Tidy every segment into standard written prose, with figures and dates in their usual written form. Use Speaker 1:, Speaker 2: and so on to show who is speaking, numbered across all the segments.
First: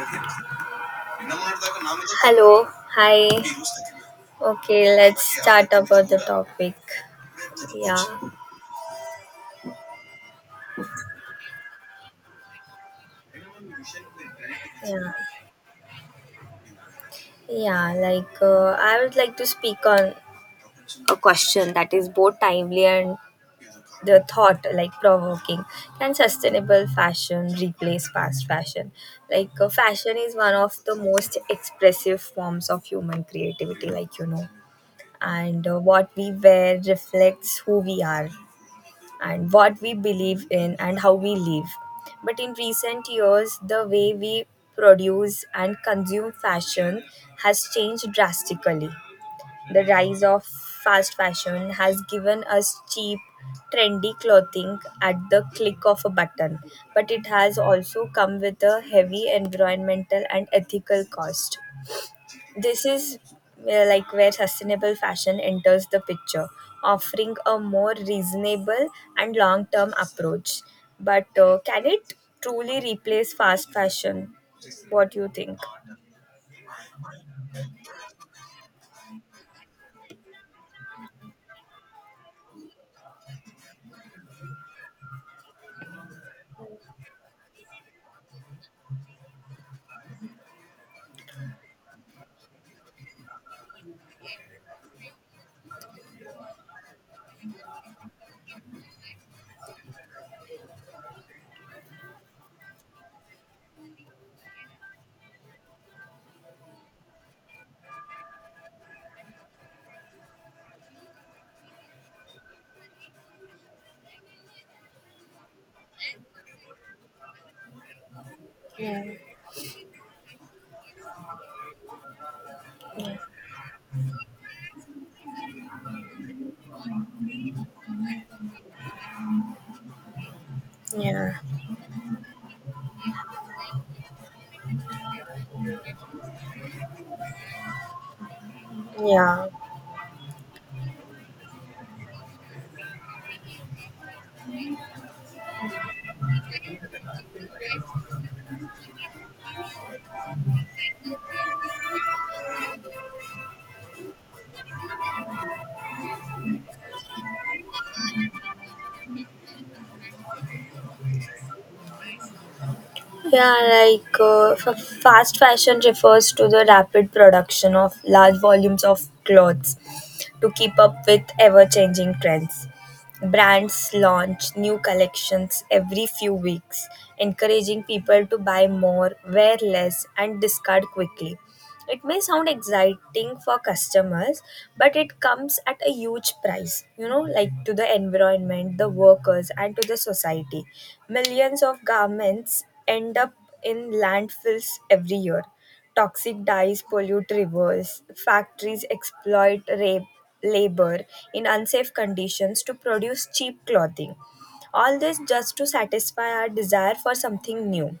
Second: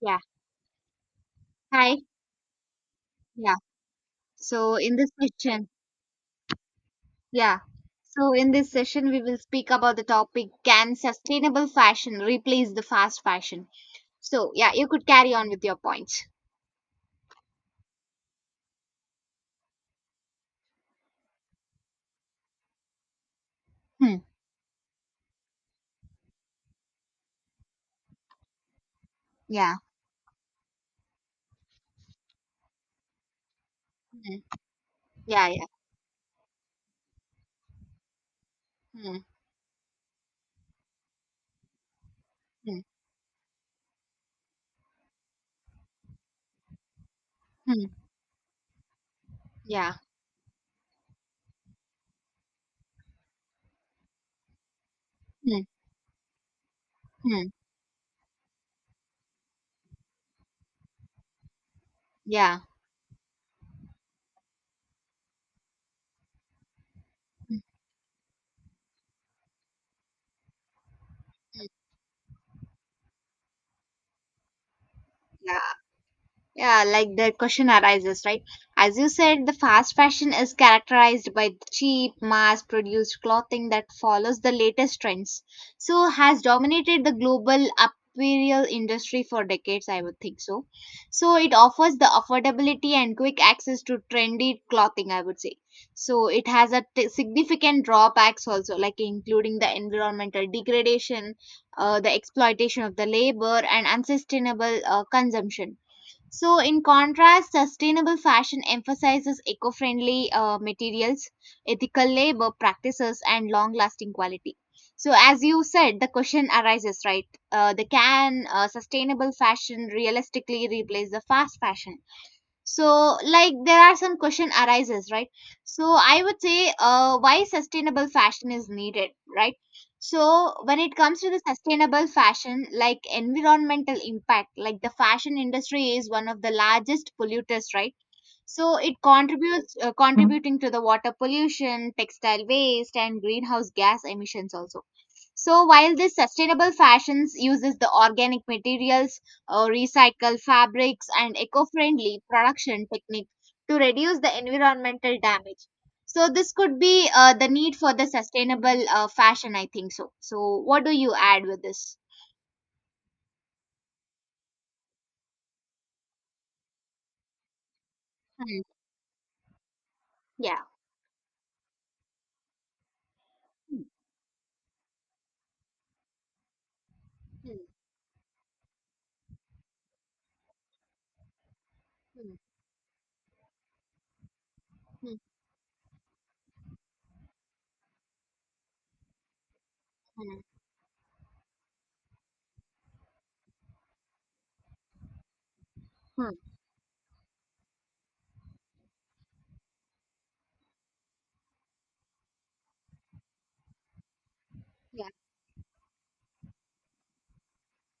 Speaker 1: Yeah. Hi.
Speaker 2: Hello, hi.
Speaker 1: Yeah. So in
Speaker 2: Okay,
Speaker 1: this
Speaker 2: let's
Speaker 1: session,
Speaker 2: start about the topic.
Speaker 1: yeah.
Speaker 2: Yeah,
Speaker 1: We will speak about the topic, can sustainable fashion replace the fast fashion? So, yeah, you
Speaker 2: yeah,
Speaker 1: could carry on with your points.
Speaker 2: yeah. Like, I would like to speak on a question that is both timely and
Speaker 1: Hmm.
Speaker 2: the thought like provoking. Can sustainable fashion replace fast fashion?
Speaker 1: Yeah.
Speaker 2: Fashion is one of the most expressive forms of human creativity,
Speaker 1: Hmm. Yeah. Yeah.
Speaker 2: and what we wear reflects who we are
Speaker 1: Hmm.
Speaker 2: and what we believe in and how we live. But in
Speaker 1: Hmm.
Speaker 2: recent years, the way we produce and consume fashion has
Speaker 1: Hmm.
Speaker 2: changed drastically. The
Speaker 1: Yeah.
Speaker 2: rise of fast fashion has given us cheap, trendy clothing at the
Speaker 1: Hmm.
Speaker 2: click of a button, but it
Speaker 1: Hmm.
Speaker 2: has also come with a heavy environmental and ethical cost.
Speaker 1: Yeah.
Speaker 2: This is where sustainable fashion enters the picture, offering a more reasonable and long term approach. But can it truly replace fast fashion? What do you think?
Speaker 1: Yeah. Yeah, like the question arises, right? As you said, the fast fashion is characterized by cheap, mass produced clothing that follows the latest trends. So, has dominated the global apparel industry for decades, I would think so. So, it offers the affordability and quick access to trendy clothing, I would say. So, it has significant drawbacks also, like including the environmental degradation, the exploitation of the labor, and unsustainable consumption. So, in contrast, sustainable fashion emphasizes eco friendly materials, ethical labor practices, and long lasting quality. So, as you said, the question arises, right? The can
Speaker 2: Yeah.
Speaker 1: sustainable fashion realistically replace the fast fashion? So
Speaker 2: Yeah.
Speaker 1: like there are some question arises, right? So I would say, why sustainable fashion is needed, right? So when it comes to
Speaker 2: Yeah.
Speaker 1: the sustainable fashion, like environmental impact, like the fashion industry is one of the largest polluters, right? So it
Speaker 2: Yeah.
Speaker 1: contributes, contributing to the water pollution, textile waste, and greenhouse gas emissions also. So while this sustainable fashions uses the organic materials, recycle fabrics, and eco-friendly production technique to reduce the environmental damage. So this could be the need for the sustainable fashion, I think so. So what do you add with this?
Speaker 2: Yeah, like fast fashion refers to the rapid production of large
Speaker 1: Hmm.
Speaker 2: volumes of clothes to
Speaker 1: Yeah.
Speaker 2: keep up with ever changing trends.
Speaker 1: Hmm.
Speaker 2: Brands launch new collections every few weeks,
Speaker 1: Hmm.
Speaker 2: encouraging people to buy more, wear less, and discard quickly. It may sound exciting for customers, but
Speaker 1: Hmm.
Speaker 2: it comes at a huge price, like to the environment, the workers, and to the
Speaker 1: Hmm.
Speaker 2: society. Millions of garments end up in landfills every year.
Speaker 1: Hmm. Hmm.
Speaker 2: Toxic dyes pollute rivers, factories exploit rape, labor in unsafe conditions to produce cheap clothing. All
Speaker 1: Yeah.
Speaker 2: this just to satisfy our desire for something new.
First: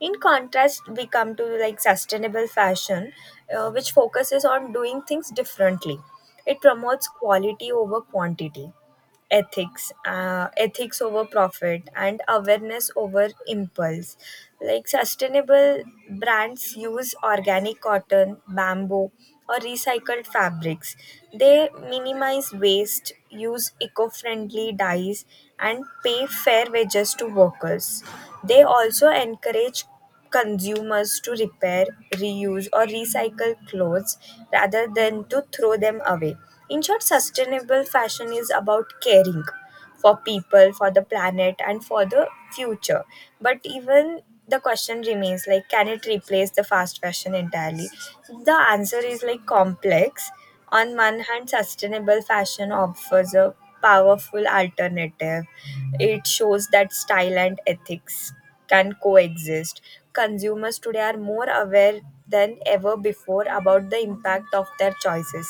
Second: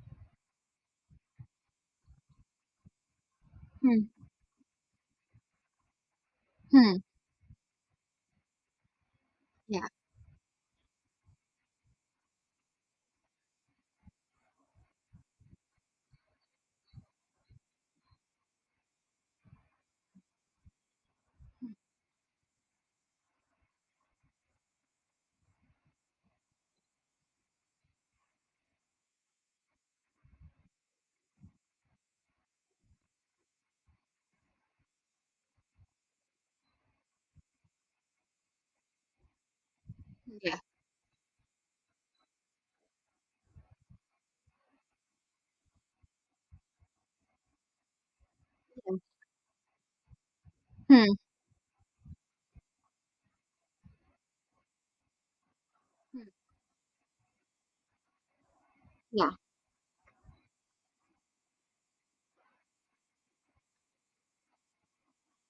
Speaker 2: In contrast, we come to like sustainable fashion, which
Speaker 1: Hmm.
Speaker 2: focuses on doing things differently. It
Speaker 1: Hmm.
Speaker 2: promotes quality over quantity,
Speaker 1: Yeah.
Speaker 2: ethics over profit, and awareness over impulse. Like sustainable brands use organic cotton, bamboo, or recycled fabrics. They
Speaker 1: Hmm.
Speaker 2: minimize waste, use eco-friendly dyes, and pay fair wages to workers. They also encourage consumers to repair, reuse, or recycle clothes rather than to throw them away. In short, sustainable fashion is about caring for
Speaker 1: Yeah.
Speaker 2: people, for the planet, and for the future. But even the question remains, like, can it replace the fast fashion entirely? The answer is like complex. On
Speaker 1: Hmm.
Speaker 2: one hand, sustainable fashion offers a powerful alternative.
Speaker 1: Hmm.
Speaker 2: It shows that style and ethics can
Speaker 1: Yeah.
Speaker 2: coexist. Consumers today are more aware than ever before about the impact of their choices.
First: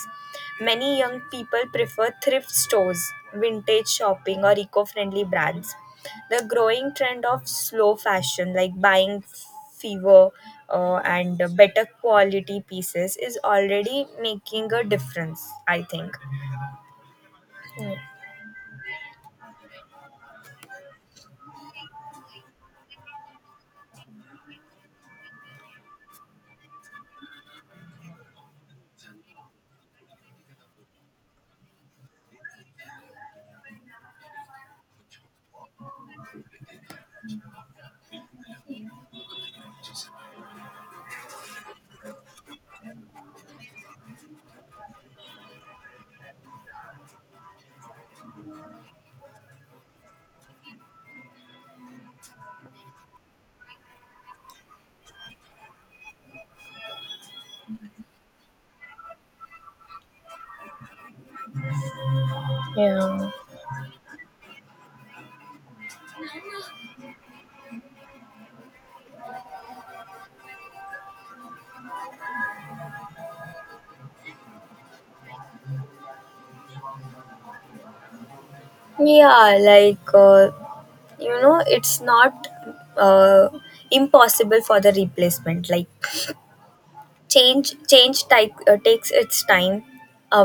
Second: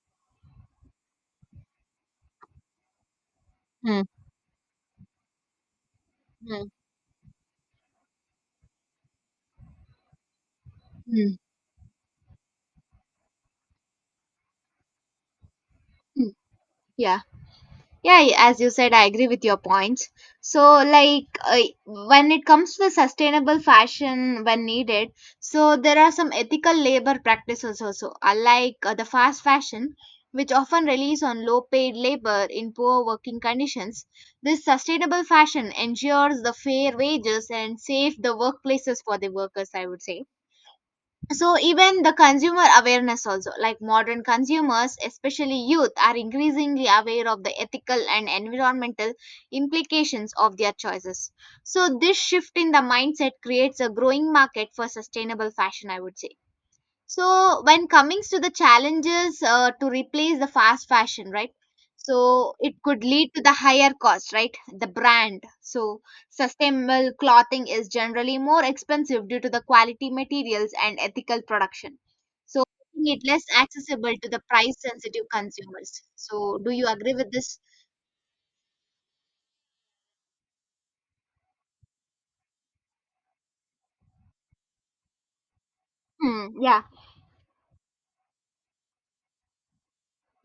Speaker 2: Many young people prefer thrift stores, vintage
Speaker 1: Hmm.
Speaker 2: shopping, or eco friendly brands. The
Speaker 1: Hmm.
Speaker 2: growing trend of slow fashion, like buying fever and
Speaker 1: Hmm.
Speaker 2: better quality pieces, is already making a difference, I think.
Speaker 1: Hmm. Yeah. Yeah, as you said, I agree with your points. So, like, when it comes to the sustainable fashion when needed, so there are some ethical labor practices also, unlike the fast fashion, which often relies on low paid labor in poor working conditions. This sustainable fashion ensures the fair wages and safe the workplaces for the workers, I would say. So even the consumer awareness also, like modern consumers, especially youth, are increasingly aware of the ethical and environmental implications of their choices. So this shift in the mindset creates a growing market for sustainable fashion, I would say. So when coming to the challenges to replace the fast fashion, right? So it could
Speaker 2: yeah
Speaker 1: lead to the higher cost, right? The brand. So sustainable clothing is generally more expensive due to the quality materials and ethical production. So making it less accessible to the price sensitive consumers. So do you agree with this?
Speaker 2: yeah Like, you know, it's not uh, impossible for the replacement. Like
Speaker 1: Hmm, yeah.
Speaker 2: Change takes its time,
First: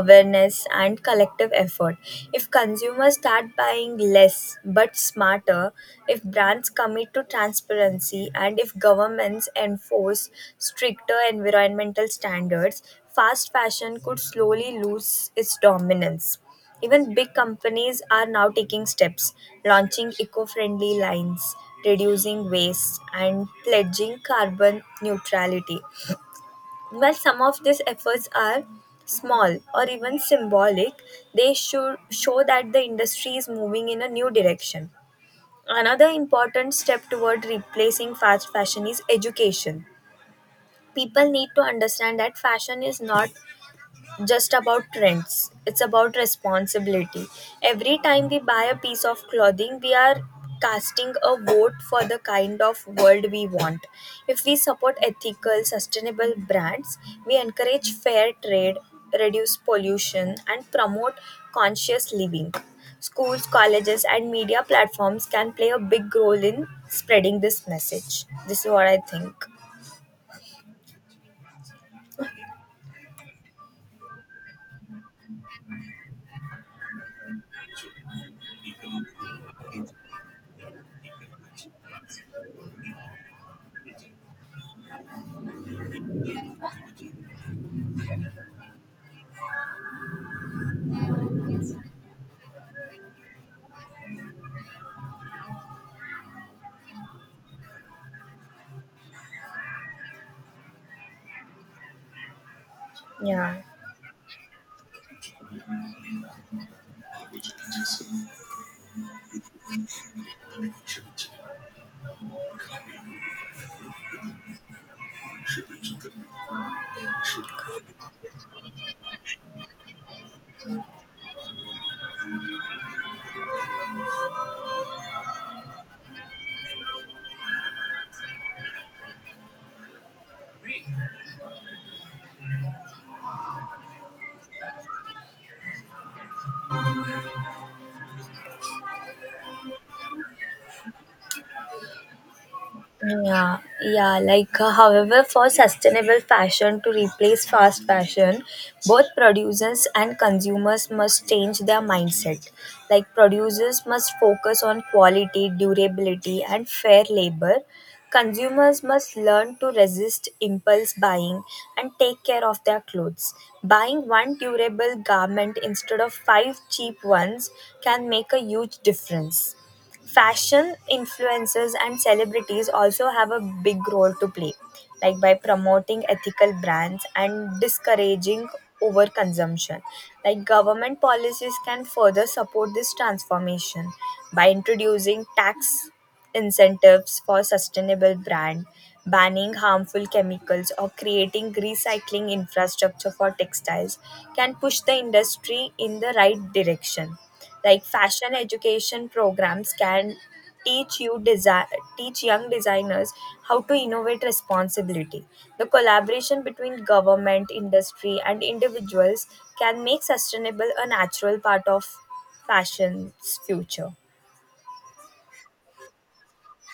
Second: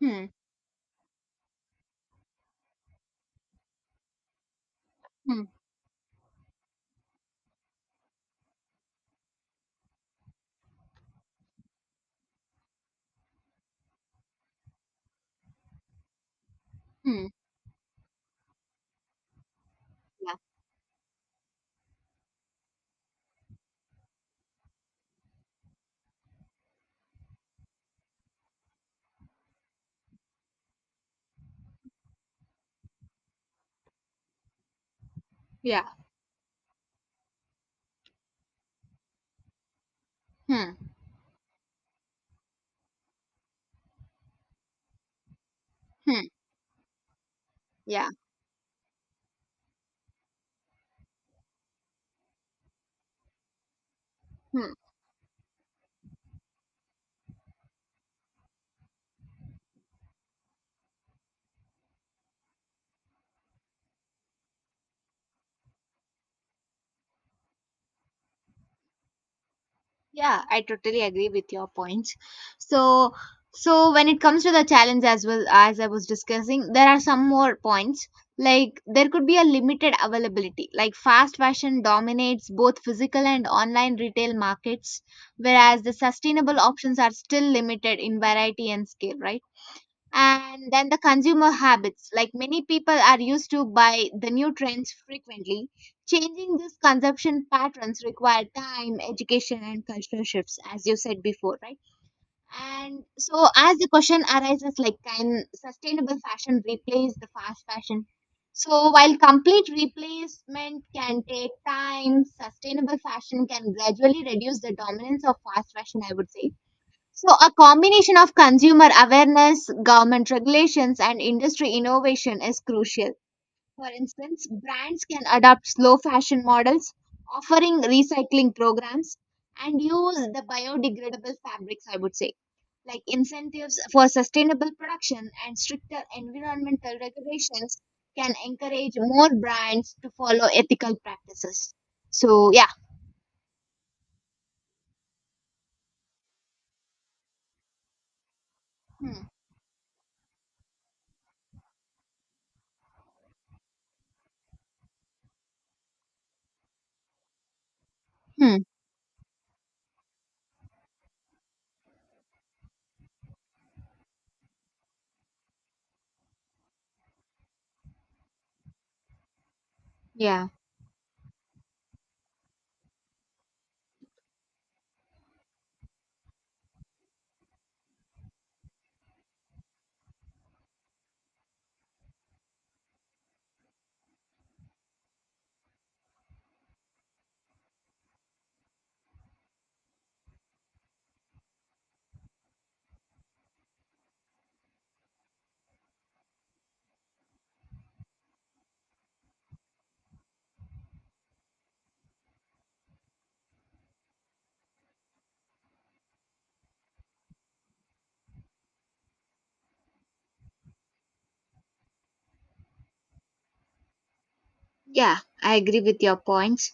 Speaker 1: Hmm.
Speaker 2: and collective effort. If consumers start buying less but
Speaker 1: Hmm.
Speaker 2: smarter, if brands commit to transparency, and if governments enforce stricter environmental standards, fast fashion could slowly lose its dominance. Even
Speaker 1: Hmm.
Speaker 2: big companies are now taking steps, launching
Speaker 1: Yeah.
Speaker 2: eco friendly lines, reducing waste, and pledging carbon neutrality. While some of these efforts are small or even symbolic, they should show that the industry is moving in a new direction.
Speaker 1: Yeah.
Speaker 2: Another important step toward replacing fast fashion is education.
Speaker 1: Hmm.
Speaker 2: People need to understand that fashion is not just about trends, it's about
Speaker 1: Hmm.
Speaker 2: responsibility. Every
Speaker 1: Yeah.
Speaker 2: time we buy a piece of clothing, we are casting a vote for the kind of world we want. If we
Speaker 1: Hmm.
Speaker 2: support ethical sustainable brands, we encourage fair trade, reduce pollution, and promote conscious living. Schools, colleges, and media platforms can play a big role in spreading this message. This is what I think.
Speaker 1: Yeah, I totally agree with your points. So, so when it comes to the challenge, as well as I was discussing, there are some more points. Like there could be a limited availability. Like fast fashion dominates both physical and online retail markets, whereas the sustainable options are still limited in variety and scale, right? And then the consumer habits, like many people are used to buy the new trends frequently. Changing these consumption patterns require time, education, and cultural shifts, as you said before, right? And so
Speaker 2: yeah
Speaker 1: as the question arises, like can sustainable fashion replace the fast fashion? So while complete replacement can take time, sustainable fashion can gradually reduce the dominance of fast fashion, I would say. So, a combination of consumer awareness, government regulations, and industry innovation is crucial. For instance, brands can adopt slow fashion models, offering recycling programs, and use the biodegradable fabrics, I would say, like incentives for sustainable production and stricter environmental regulations can encourage more brands to follow ethical practices. So, yeah.
Speaker 2: Yeah, yeah. Like, however, for sustainable fashion to replace fast fashion, both
Speaker 1: Hmm.
Speaker 2: producers and consumers must change their mindset. Like, producers must focus on quality, durability, and fair labor.
Speaker 1: Hmm.
Speaker 2: Consumers must learn to resist impulse buying and take care of their clothes. Buying one durable garment instead of five cheap ones can make a huge difference.
Speaker 1: Yeah.
Speaker 2: Fashion influencers and celebrities also have a big role to play, like by promoting ethical brands and discouraging overconsumption. Like government policies can further support this transformation by introducing tax incentives for sustainable brand, banning harmful chemicals, or creating recycling infrastructure for textiles can push the industry in the right direction. Like fashion education programs can teach young designers how to innovate responsibility. The collaboration between government, industry, and individuals can make sustainable a natural part of fashion's future.
Speaker 1: Yeah, I agree with your points.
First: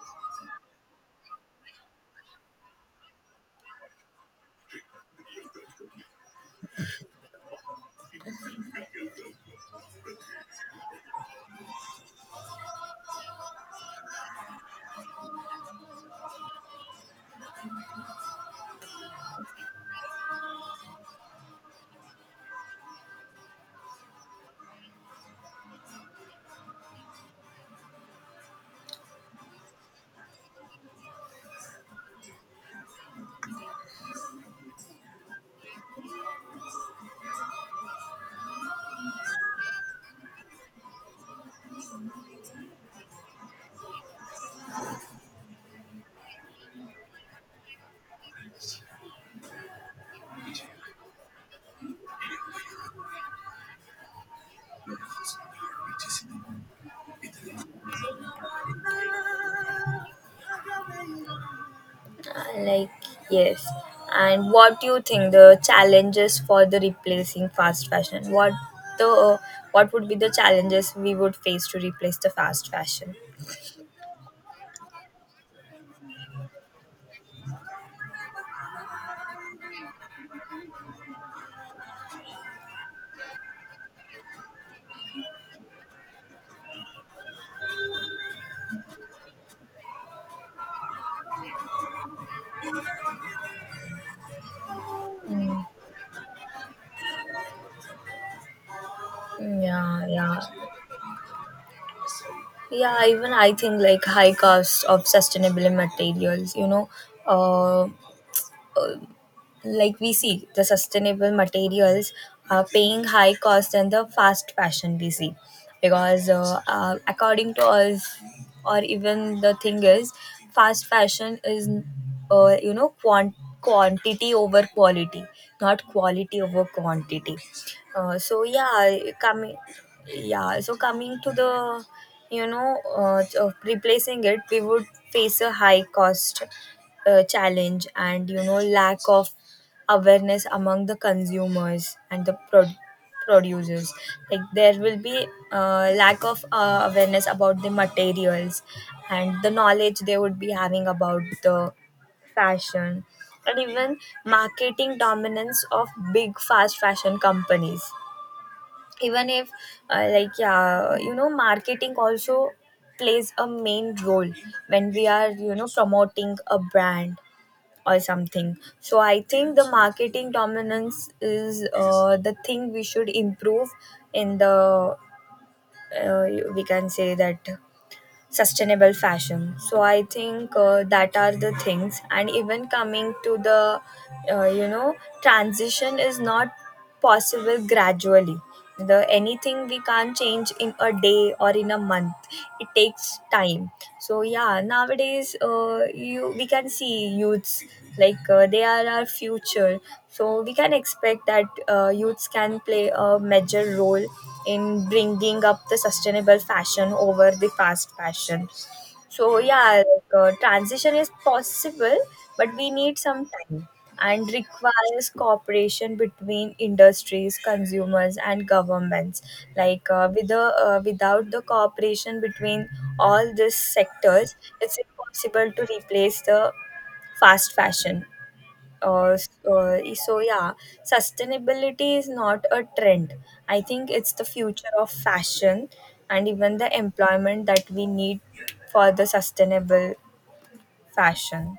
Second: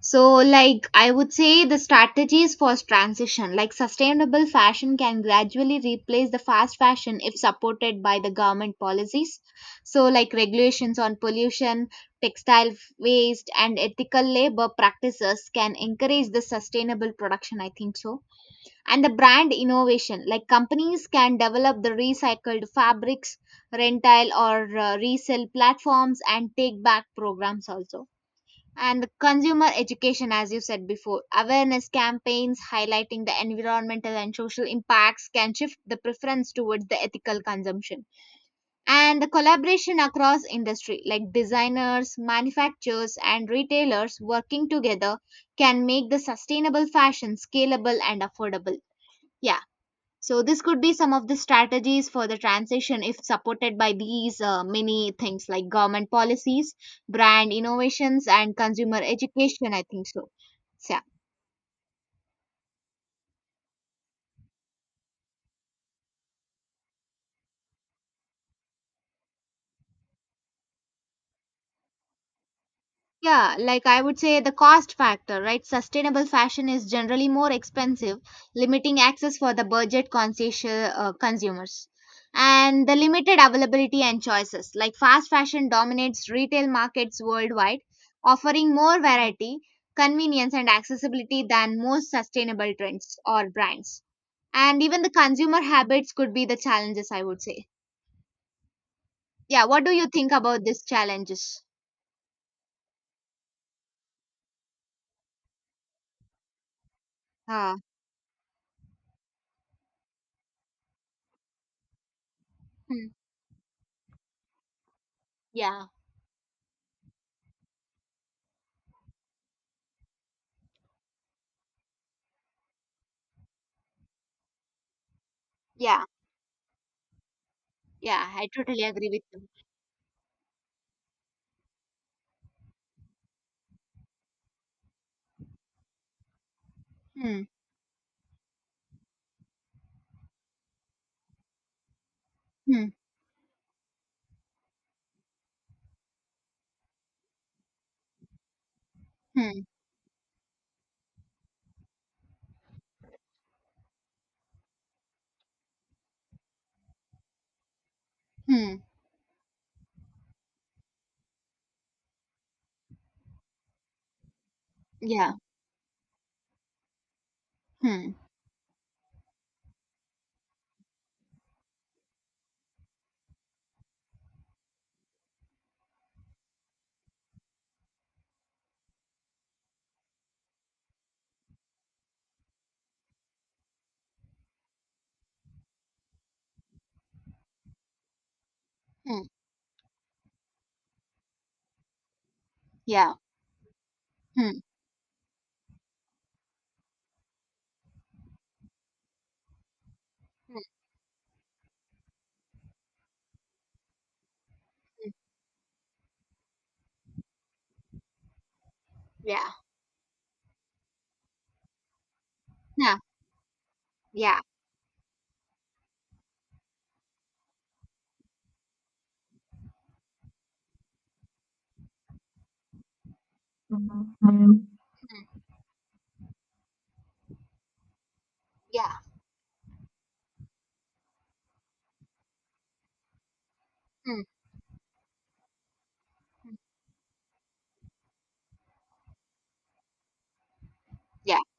Speaker 1: So, like, I would say the strategies for transition, like sustainable fashion can gradually replace the fast fashion if supported by the government policies. So, like, regulations on pollution, waste, and ethical labor practices can encourage the sustainable production, I think so. And the brand innovation, like companies can develop the recycled fabrics, rental or resell platforms, and take back programs also. And the consumer education, as you said before, awareness campaigns highlighting the environmental and social impacts can shift the preference towards the ethical consumption. And the collaboration across industry, like designers, manufacturers, and retailers working together can make the sustainable fashion scalable and affordable. Yeah. So this could be some of the strategies for the transition if supported by these many things like government policies, brand innovations, and consumer education, I think so. So
Speaker 2: Like, yes, and what do you think the challenges for the replacing fast fashion, what the what would be the challenges we would face to replace the fast fashion?
Speaker 1: yeah, like I would say the cost factor, right? Sustainable fashion is generally more expensive, limiting access for the budget conscious consumers. And the limited availability and choices. Like fast fashion dominates retail markets worldwide, offering more variety, convenience, and accessibility than most sustainable trends or brands. And even the
Speaker 2: Mm.
Speaker 1: consumer habits could be the challenges, I would say. Yeah, what do you
Speaker 2: yeah
Speaker 1: think
Speaker 2: yeah
Speaker 1: about these challenges?
Speaker 2: yeah. Even I think like high cost of sustainable materials, you know.
Speaker 1: Uh,
Speaker 2: uh like we see the sustainable materials are paying
Speaker 1: hmm,
Speaker 2: high cost and the fast fashion we see
Speaker 1: yeah,
Speaker 2: because according to us, or even the thing is, fast fashion is, you know, quantity over quality, not
Speaker 1: yeah.
Speaker 2: quality over quantity.
Speaker 1: Yeah,
Speaker 2: So
Speaker 1: I totally
Speaker 2: yeah,
Speaker 1: agree with you.
Speaker 2: coming, yeah, so coming to the, you know, of replacing it, we would face a high cost
Speaker 1: Hmm.
Speaker 2: challenge, and you know lack of awareness among the consumers and the
Speaker 1: Hmm.
Speaker 2: producers. Like there will be lack of awareness about the materials and the
Speaker 1: Hmm.
Speaker 2: knowledge they would be having about the fashion. And even marketing dominance of big fast fashion companies.
Speaker 1: Hmm.
Speaker 2: Even if like yeah, you know, marketing also plays a main role when we are,
Speaker 1: Yeah.
Speaker 2: you know, promoting a brand or
Speaker 1: Hmm.
Speaker 2: something. So I think the marketing dominance is the thing we should improve in the uh, we can say that sustainable fashion. So I think that are the things, and even coming to the you know, transition is not possible gradually. The
Speaker 1: Hmm.
Speaker 2: anything we can't change in a day or in a month. It
Speaker 1: Yeah.
Speaker 2: takes time. So yeah,
Speaker 1: Hmm.
Speaker 2: nowadays, you, we can see youths, like they are our future. So we
Speaker 1: Hmm.
Speaker 2: can expect that youths can play a major role in bringing up the sustainable fashion over the fast fashion. So
Speaker 1: Yeah.
Speaker 2: yeah, like, transition is possible, but we
Speaker 1: Yeah.
Speaker 2: need some time and
Speaker 1: Yeah.
Speaker 2: requires cooperation between industries, consumers, and governments. Like without the cooperation between all these sectors,
Speaker 1: Mhm.
Speaker 2: it's impossible to replace the fast fashion.
Speaker 1: Yeah.
Speaker 2: So yeah, sustainability is not a trend, I think it's
Speaker 1: Hmm.
Speaker 2: the future of fashion. And even the employment that we need for the sustainable
Speaker 1: Yeah.
Speaker 2: fashion.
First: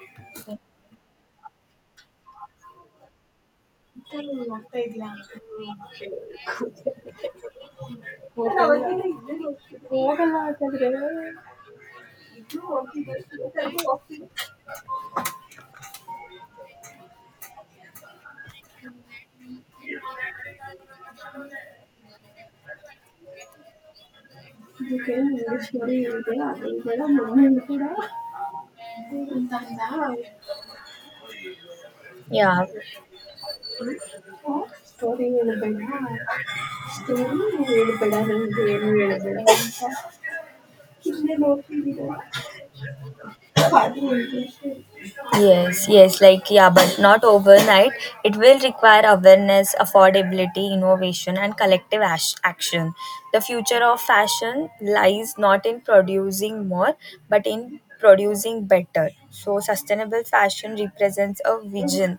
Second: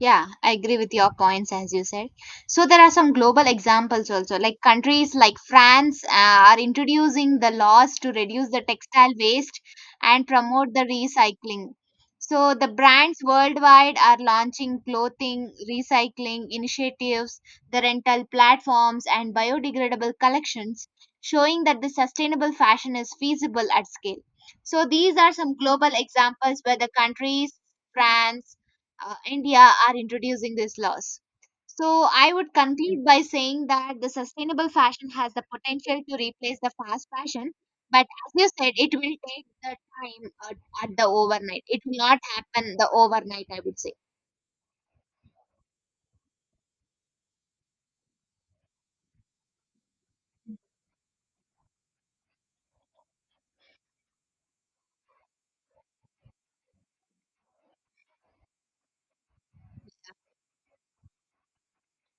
Speaker 1: Yeah, I agree with your points as you said. So there are some global examples also, like countries like France are introducing the laws to reduce the textile waste and promote the recycling. So the brands worldwide are launching clothing recycling initiatives, the rental platforms, and biodegradable collections, showing that the sustainable fashion is feasible at scale. So these are some global examples where the countries France, India are introducing these laws. So I would
Speaker 2: Yeah.
Speaker 1: conclude by saying that the sustainable fashion
Speaker 2: story
Speaker 1: has the
Speaker 2: ಹೇಳ್ಬೇಡ.
Speaker 1: potential to replace the fast
Speaker 2: story
Speaker 1: fashion, but
Speaker 2: ಹೇಳ್ಬೇಡ
Speaker 1: as you
Speaker 2: ನಂಗೆ
Speaker 1: said,
Speaker 2: ಏನು
Speaker 1: it will
Speaker 2: ಹೇಳ್ಬೇಡ
Speaker 1: take the
Speaker 2: ಅಂತ
Speaker 1: time at the
Speaker 2: ಹಿಂದೆ
Speaker 1: overnight. It will
Speaker 2: ನೋಡ್ತಿದ್ದೀರಾ.
Speaker 1: not happen the overnight, I would say.
Speaker 2: ಅದು interest. Yes, yes, like, yeah, but not overnight. It will require awareness, affordability, innovation, and collective action. The future of fashion lies not in producing more, but in producing better. So, sustainable fashion represents a vision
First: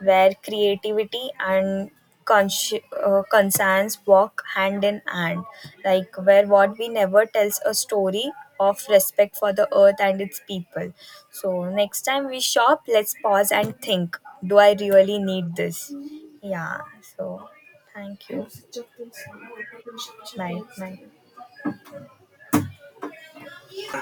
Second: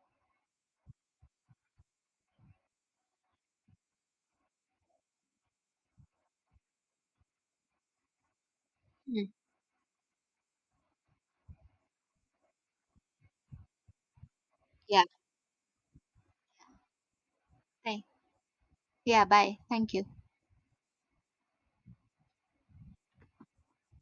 Speaker 2: where creativity and conscience walk hand in hand, like where what we never tells a story of
Speaker 1: Mm.
Speaker 2: respect for the earth and its people. So next time we shop, let's pause and think, do I
Speaker 1: Yeah.
Speaker 2: really need this? Yeah. So
Speaker 1: Thank.
Speaker 2: thank you.
Speaker 1: Yeah. Bye. Thank you.
Speaker 2: Bye bye.